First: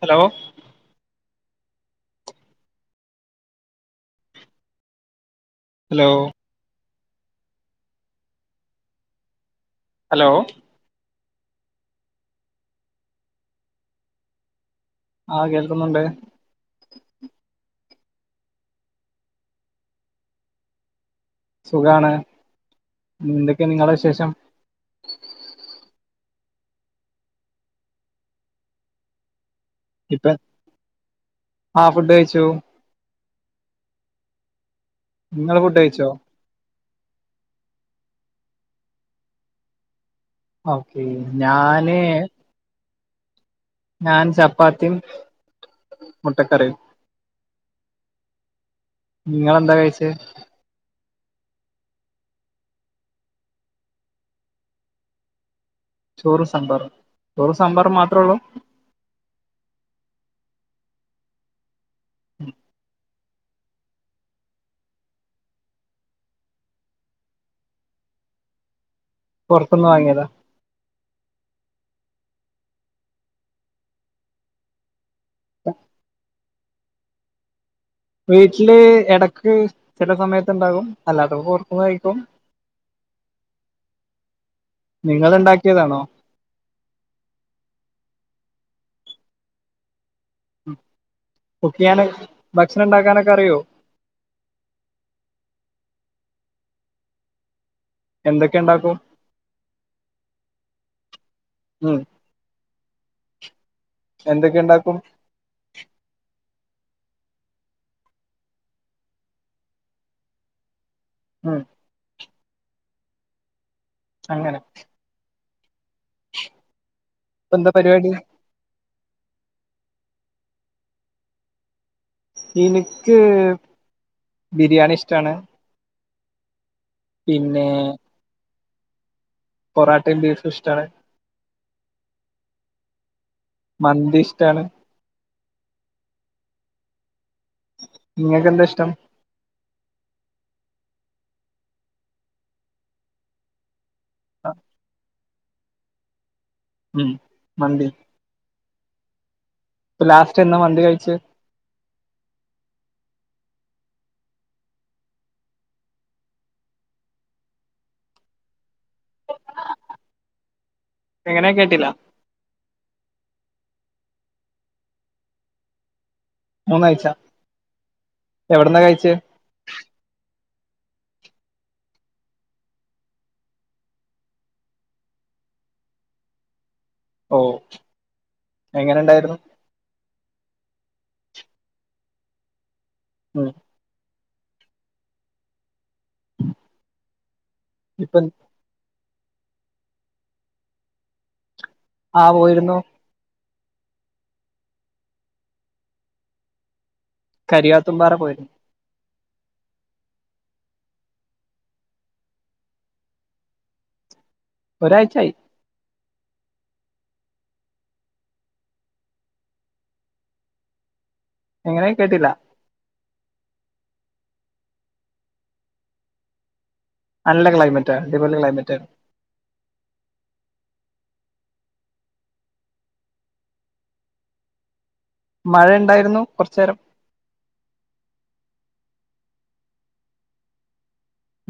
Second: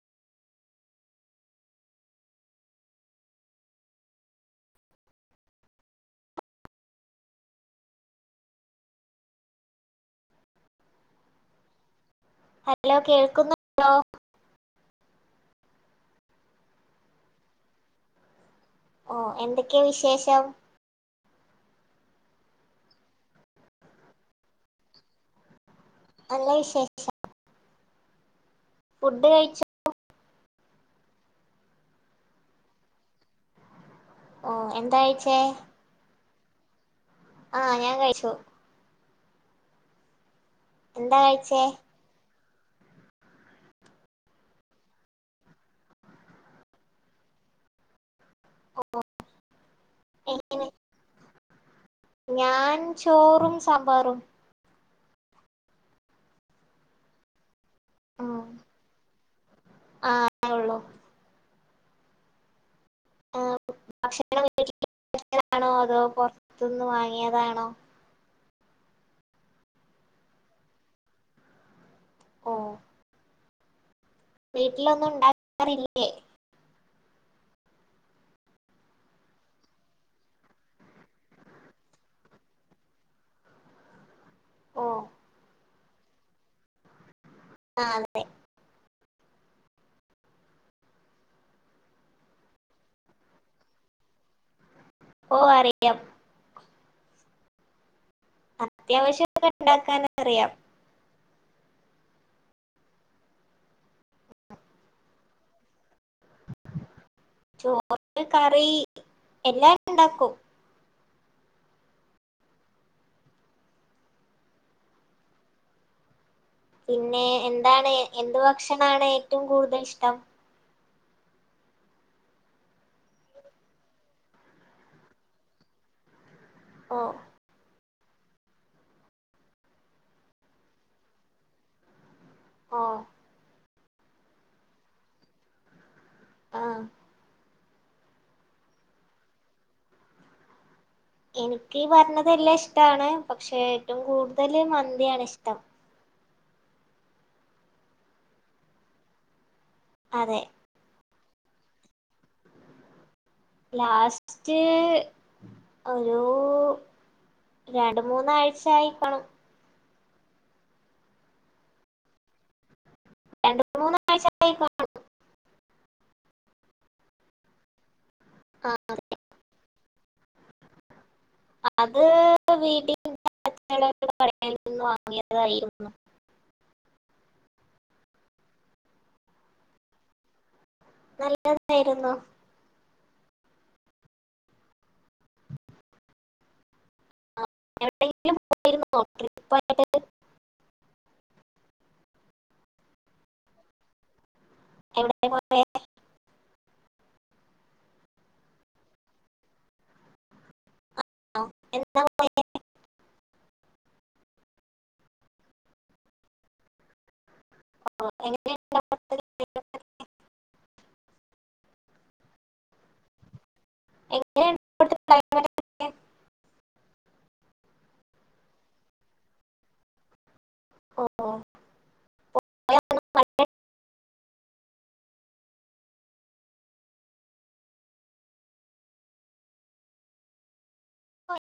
Hello hello hello hello കേൾക്കുന്നുണ്ടോ ആ കേൾക്കുന്നുണ്ട് ഓ എന്തൊക്കെയാ വിശേഷം സുഖാണ് എന്തൊക്കെയ നിങ്ങളെ വിശേഷം നല്ല വിശേഷം ഫുഡ് കഴിച്ച [unintelligible] ഇപ്പ ആ ഫുഡ് കഴിച്ചു ഓ എ നിങ്ങള് ഫുഡയ്ച്ചോ ആഹ് ഞാൻ കഴിച്ചു ഓക്കേ എന്താ കഴിച്ചേ ഞാന് ഞാൻ ചപ്പാത്തിയും മുട്ടക്കറിയും നിങ്ങളെന്താ കഴിച്ചത് എങ്ങനെ ഞാൻ ചോറും സാമ്പാറും ചോറും സാമ്പാറും. ചോറും സാമ്പാറും മാത്രേ ഉള്ളൂ ആ ഉള്ളു ആ ഭക്ഷണ [unintelligible] താണോ അതോ പുറത്തുന്ന് വാങ്ങിയതാണോ പുറത്ത്ന്ന് വാങ്ങിയതാ ഓ വീട്ടിലൊന്നും ഉണ്ടാക്കാറില്ലേ വീട്ടില് എടക്ക് ചില സമയത്ത് ഉണ്ടാകും അല്ലാത്തപ്പം പുറത്തൂന്ന് കഴിക്കും ഓ നിങ്ങള്ണ്ടാക്കിയതാണോ ആല്ലെ കുക്ക് ചെയ്യാന ഭക്ഷണം ഉണ്ടാക്കാനൊക്കെ അറിയോ? ഓ അറിയാം എന്തൊക്കെ ഉണ്ടാക്കും അത്യാവശ്യൊക്കെ ഉണ്ടാക്കാന അറിയാം ഉം എന്തൊക്കെ ഉണ്ടാക്കും ചോറ് കറി എല്ലാം ഉണ്ടാക്കും ഉം അങ്ങനെ പിന്നെ ഇപ്പൊ എന്താ എന്താണ് പരിപാടി എന്ത് ഭക്ഷണാണ് ഏറ്റവും കൂടുതൽ ഇഷ്ടം എനിക്ക് ബിരിയാണി ഇഷ്ടാണ് ഓ പിന്നെ പൊറാട്ടേയും ബീഫും ഇഷ്ടാണ് ഓ മന്തി ഇഷ്ടാണ് ആഹ നിങ്ങൾക്ക് എന്താ ഇഷ്ടം എനിക്ക് പറഞ്ഞതെല്ലാം ഇഷ്ടമാണ് പക്ഷേ ഏറ്റവും ആ, കൂടുതല് മന്തിയാണ് ഇഷ് ത്ത ഉം മന്ദി ഇ അതെ ലാസ്റ്റ് എന്താ മന്തി കഴിച്ച ലാസ്റ്റ് ഒരു രണ്ട മൂന്നാഴ്ച ആയിരിക്കണം എങ്ങനെയ കേട്ടില്ല രണ്ടു മൂന്ന ആഴ്ചായി കാണു മൂന്ന കഴച്ചാ ആ എവിടന്നാ കഴിച്ച അത് വീട്ട ടൽ നിന്ന് വാങ്ങിയതായിരുന്നു ഓ എങ്ങനെണ്ടായിരുന്നു നല്ലതായിുന്നോ ആഹ ആ, ഇപ്പൊ എവിടെയെങ്കിലും പോയിരുന്നോ ട്രിപ്പായിട്ട് ആഹ് പോയിരുന്നു എവിടെ പോ കരിയാത്തുമ്പാറ പോയിരുന്നു ആ എന്ത ഒരാഴ്ചയായി ആ എങ്ങന എങ്ങനെ കേട്ടില്ല എങ്ങനെയ അണല്ല ക്ലൈമറ്റ് ഡിപല്ല ക്ലൈമറ്റ് ഓ ഓ മഴയ ഉണ്ടായിരുന്നു കുറച്ചു നേരം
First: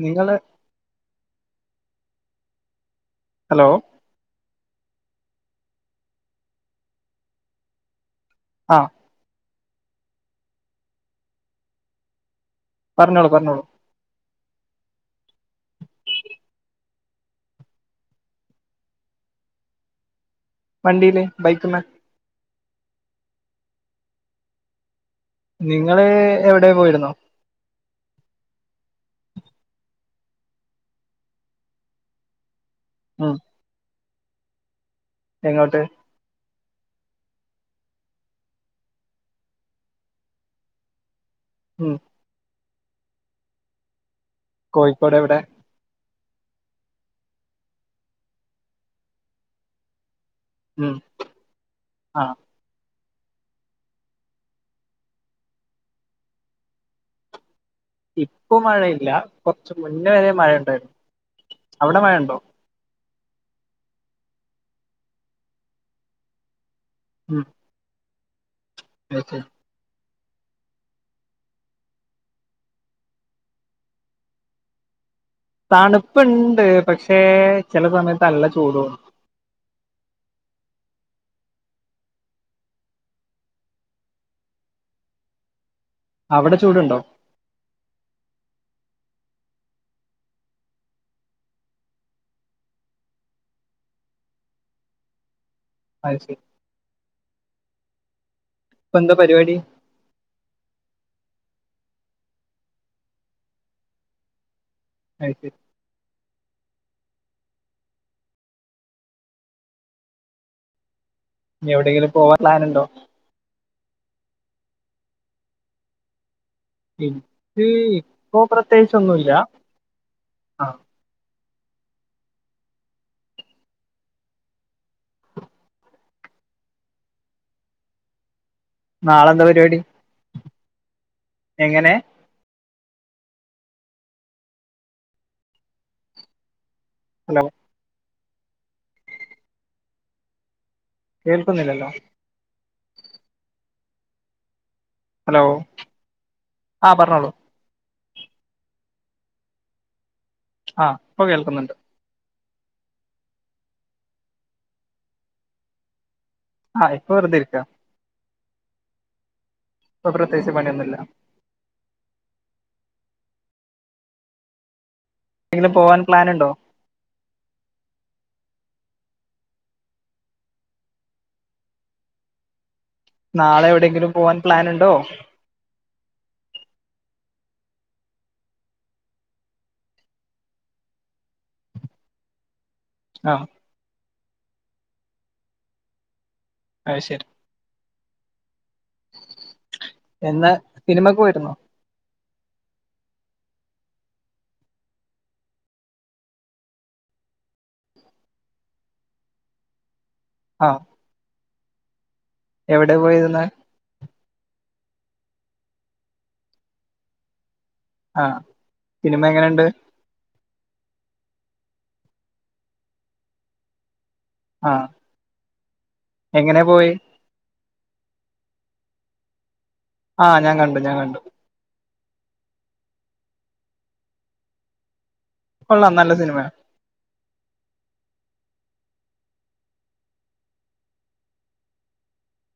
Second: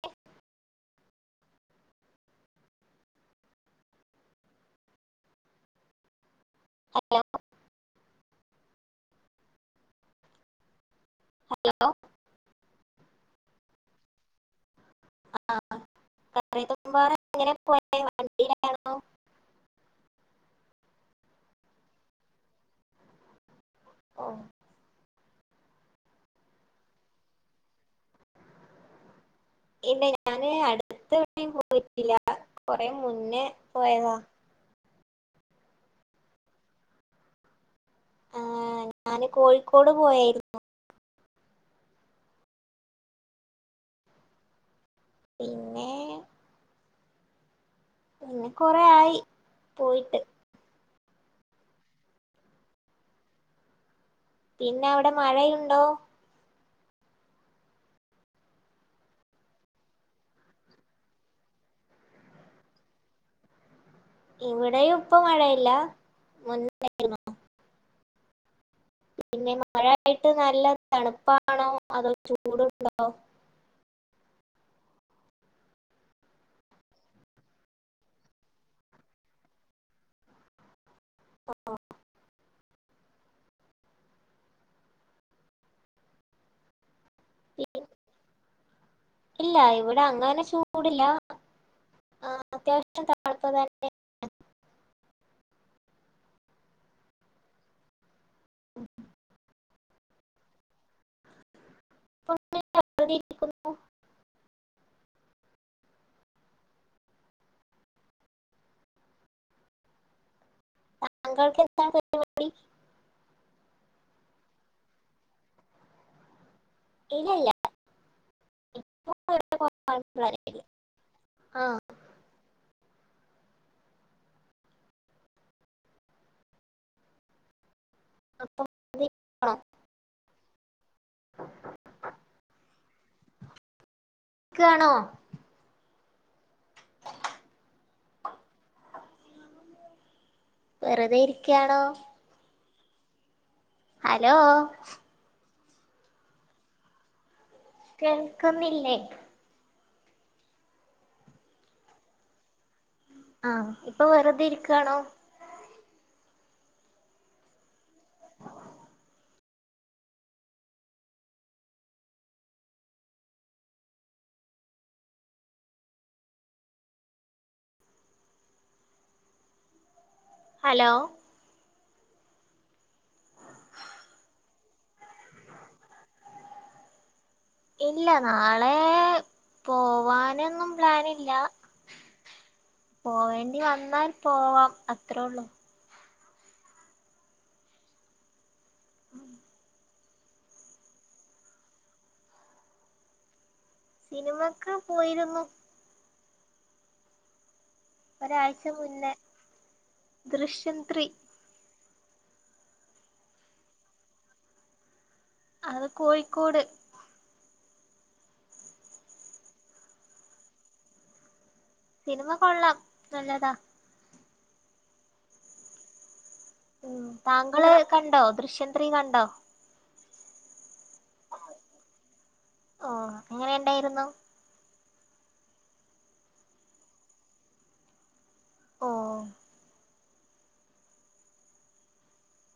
നിങ്ങള് ഹലോ ഹലോ ആഹ ഹലോ പറഞ്ഞോളൂ പറഞ്ഞോളൂ ആഹ [inaudible] എങ്ങനെ പോയ വണ്ടിയിൽ ആണോ വണ്ടില് ബൈക്ക്മേ ആഹ നിങ്ങള് എവിടെ പോയിരുന്നോ ഇല്ല ഞാന് അടുത്ത എവിടെ പോയിട്ടില്ല കൊറെ ഉം മുന്നേ പോയതാ എങ്ങോട്ട് ആ ഞാന് കോഴിക്കോട് പോയായിരുന്നു ഉം കോഴിക്കോട് എവിടെ പിന്നെ പിന്നെ കൊറെ ആയി പോയിട്ട് ഉം ആഹ പിന്നെ അവിടെ മഴയുണ്ടോ ഇപ്പൊ മഴയില്ല കൊറച്ച് മുന്നെ വരെ മഴുണ്ടായിരുന്നു അവിടെ മഴയുണ്ടോ ഇവിടെയും ഇപ്പ മഴയില്ല മുന്നെയിരിന്നു ഉം അത് ശരി പിന്നെ മഴ യിട്ട് നല്ല തണുപ്പാണോ അതോ ചൂടുണ്ടോ തണുപ്പുണ്ട് പക്ഷേ ചില സമയത്ത് നല്ല ചൂടുണ്ട് ആ അവിടെ ചൂടുണ്ടോ ഇല്ല ഇവിടെ അങ്ങനെ ചൂടില്ല ആ അത്യാവശ്യം താണുപ്പ് തന്നെ അത്ശരി എന്താ പരിപാടി ിക [inaudible] ആത്ശരി താങ്കൾക്ക് ഇനി എന്താണ് എവിടെങ്കിലും പോവാൻ പരിപാടി പ്ലാനുണ്ടോ ഇല്ലില്ല എനിക്ക് ഇപ്പൊ ഇപ്പോൾ പ്രത്യേകിച്ചൊന്നുമല്ല ആഹ ആഹ അപ്പം നാളെന്താ ആണോ പരിപാടി എങ്ങനെ എിക്കാണോ ഹലോ വെറുതെ ഇരിക്കയാണോ കേൾക്കുന്നില്ലല്ലോ ഹലോ ആഹ പറഞ്ഞോളൂ കേൾക്കുന്നില്ലേ ആഹ് ഇപ്പൊ കേൾക്കുന്നുണ്ട് ആഹ ഇപ്പൊ വെറുതെ ഇരിക്കുയാണോ ആഹ ഇപ്പൊ വെറുതെ ഇരിക്ക ഇപ്പൊ പ്രത്യേകിച്ച് പണിയൊന്നുമില്ല എങ്കിലും പോവാൻ പ്ലാനുണ്ടോ ഹലോ നാളെ എവിടെയെങ്കിലും പോവാൻ പ്ലാനുണ്ടോ ഇല്ല നാളെ പോവാനൊന്നും പ്ലാനില്ല ആ പോവേണ്ടി വന്നാൽ പോവാം അത്രേ ഉള്ളൂ ആ ശരി എന്നാ സിനിമക്കെ പോയിരുന്നോ സിനിമക്ക് പോയിരുന്നു ഒരാഴ്ച മുന്നേ ആ. ദൃശ്യം ത്രീ എവിടെ പോയിരുന്ന അത് കോഴിക്കോട് ആഹ സിനിമ എങ്ങനെുണ്ട് സിനിമ കൊള്ളാം നല്ലതാ ആഹ എങ്ങനൊ പോയ ഉം താങ്കള് കണ്ടോ ദൃഷ്യന്ത്ത്രീ കണ്ടോ ആഹ ഞാൻ കണ്ടു ഞാൻ കണ്ടു ഓ അങ്ങനെ ഉണ്ടായിരുന്നു കൊള്ളാം നല്ല സിനിമയ ഓ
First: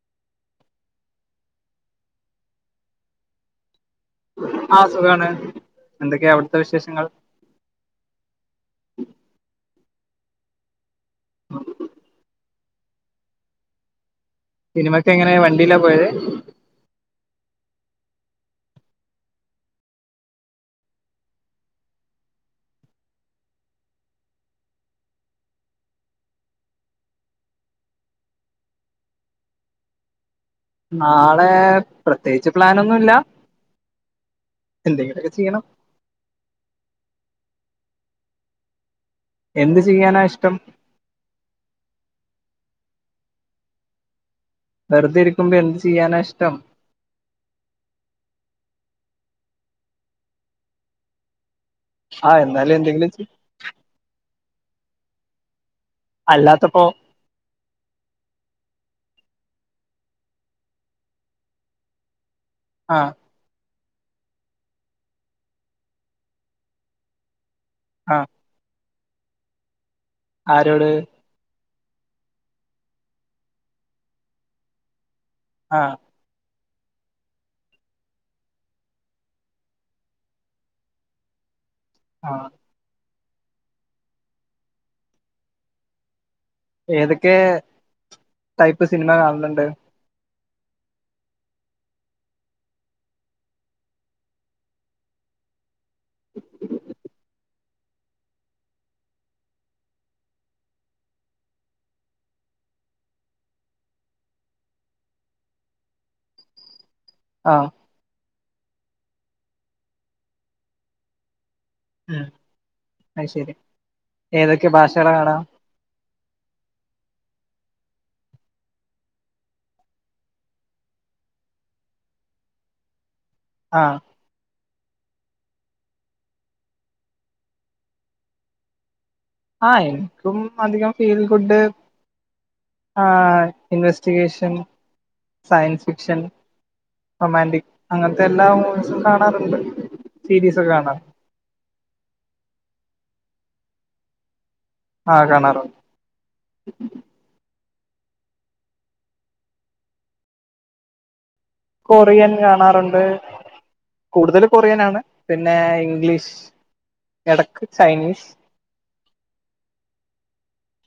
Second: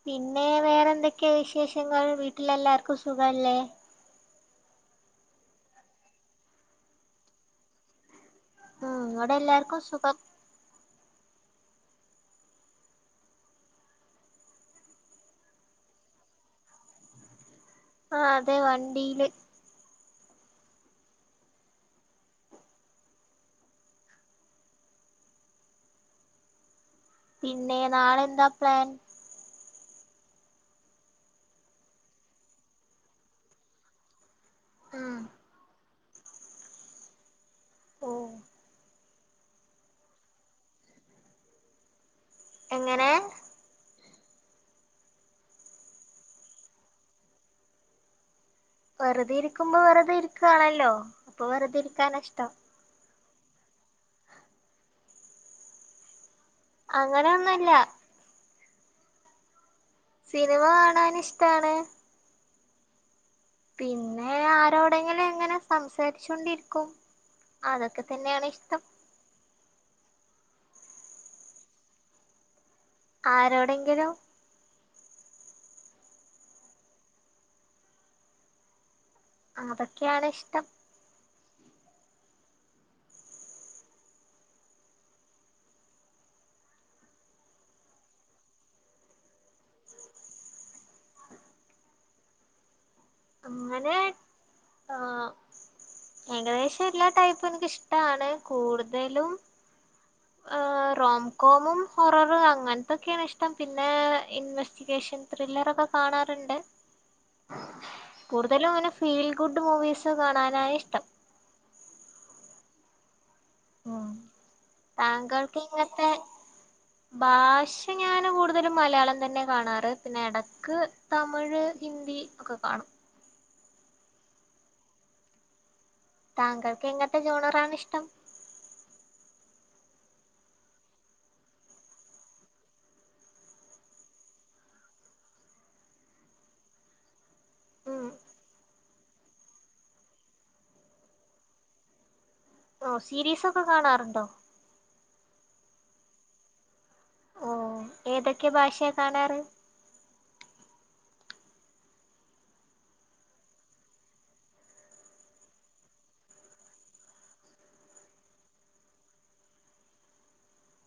പിന്നെ വേറെന്തൊക്കെയാ വിശേഷങ്ങൾ വീട്ടിലെല്ലാർക്കും സുഖല്ലേ ആഹ സുഖാണ് എന്തൊക്കെയാ അവിടുത്തെ വിശേഷങ്ങൾ ഉ ഇോടെ എല്ലാർക്കും സുഖം ആഹ സിനിമക്ക് എങ്ങനെയ വണ്ടില്ലാ പോയത് ആ അതെ വണ്ടിയില് പിന്നെ നാളെ എന്താ പ്ലാൻ നാളെ പ്രത്യേകിച്ച് പ്ലൻൊ ഒന്നുമല്ല എന്ത ക ഉം ക ചെയയണം ഓ എന്ത് ചെയ്യാനാ ഇഷ്ടം എങ്ങനെ വെറുതെ ഇരിക്കുമ്പോ എന്ത് ചെയ്യാനാ ഇഷ്ടം വെറുതെ ഇരിക്കുമ്പോ വെറുതെ ഇരിക്കുകയാണല്ലോ ആഹ് എന്താലും എന്തെങ്കിലും അല്ലാത്തപ്പോ? അങ്ങനെൊന്നുമല്ല സിനിമ കാണൻ ഇഷ്ടാണ് ആഹ പിന്നെ ആരോടെങ്കിലും എങ്ങനെ സംസാരിച്ചോ കൊണ്ടിരിക്കും അതൊക്കെ ആ തന്നെയാണ് ഇഷ്ടം ആരോട് ആരോടെങ്കിലും ആഹ അതൊക്കെയാണ് ഇഷ്ടം ആഹ ഏതൊക്കെ ടൈപ്പ് സിനിമ കാണുന്നുണ്ട് അങ്ങനെ ആ ഏകദേശം എല്ലാ ടൈപ്പ് ഇ എനിക്കിഷ്ടമാണ് കൂടുതലും റോംകോമും ഹോററും അങ്ങനത്തൊക്കെയാണ് ഇഷ്ടം പിന്നെ ഇൻവെസ്റ്റിഗേഷ ം ത്രില്ലറൊക്കെ കാണാറുണ്ട് ആഹ കൂടുതലും അങ്ങനെ ഫീൽ ഗുഡ് മൂവീസ് കാണാനായ ഇഷ്ടം ഉം അ ശരി ഉം ഏതൊക്കെ ഭാഷകളെ കാണാം താങ്കൾക്ക് ഇങ്ങനത്തെ ഭാഷ ഞാന് കൂടുതലും മലയാളം തന്നെ കാണാറ് പിന്നെ ഇടക്ക് തമിഴ് ഹിന്ദ ഒക്കെ കാണും ആഹ താങ്കൾക്ക് എങ്ങനത്തെ ജൂണറണ ഇഷ്ടം ആഹ എനിക്കും അധികം ഫീൽ ഗുഡ് ആ ഇൻവെസ്റ്റിഗേഷൻ സയൻസ് ഫിക്ഷൻ റൊമാന്റിക് ഉം അങ്ങനത്തെ എല്ലാ മൂവീസും കാണാറ്ണ്ട് സീരീസൊക്കെ കാണാ ഓ സീരീസൊക്കെ കാണാറുണ്ടോ ആ കാണാറുണ്ട് ഓ ഏതൊക്കെ ഭാഷേ കാണാറ് കൊറിയൻ കാണാറ്ണ്ട് കൂടുതൽ കൊറിയനാണ് പിന്നെ ഇംഗ്ലീഷ് എടക്ക് ചൈനീസ്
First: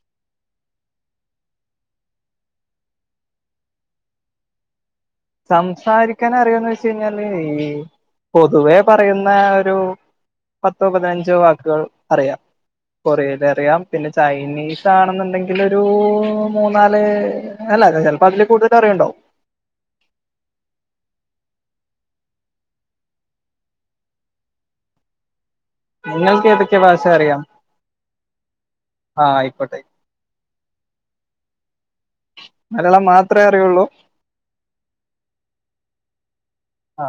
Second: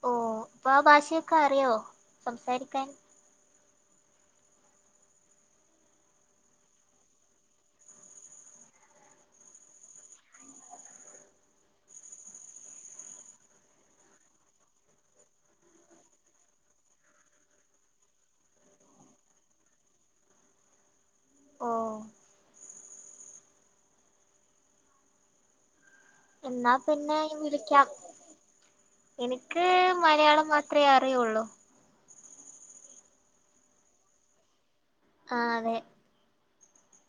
ഓ ഇപ്പൊ ആ ഭാഷയൊക്കെറിയോ സംസാരിക്കാൻ സംസാരിക്കാൻ അറിയൊന്ന് ചോയിച്ച് കഴിഞ്ഞാല് ഈ പൊതുവേ പറയുന്ന ഒരു പത്തോ പതിനഞ്ചോ വാക്ക്കൾ അറിയാം കൊറിയൽ അറിയാം പിന്നെ ചൈനീസ് ആണെന്നുണ്ടെങ്കിൽ ഒരു മൂന്നാല് അല്ല ചിലപ്പോ അതില് കൂടുതൽ അറിയ്ണ്ടാകും [inaudible] ഓ നിങ്ങൾക്ക് എന്നാ ഏതൊക്കെ ഭാഷ പിന്നെ അറിയാം വിളിക്കാം ആ എനിക്ക് ആയിക്കോട്ടെ മലയാളം മാ ത്രേ അറിയൊള്ളൂ മലയാളം മാത്രമേ അറിയുള്ളൂ ആ അതെ ആ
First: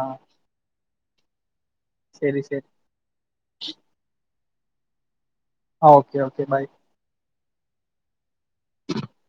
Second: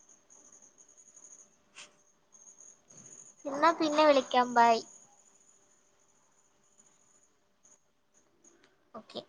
ശരി ശരി എന്നാ പിന്നെ വിളിക്കാം bye okay okay bye okay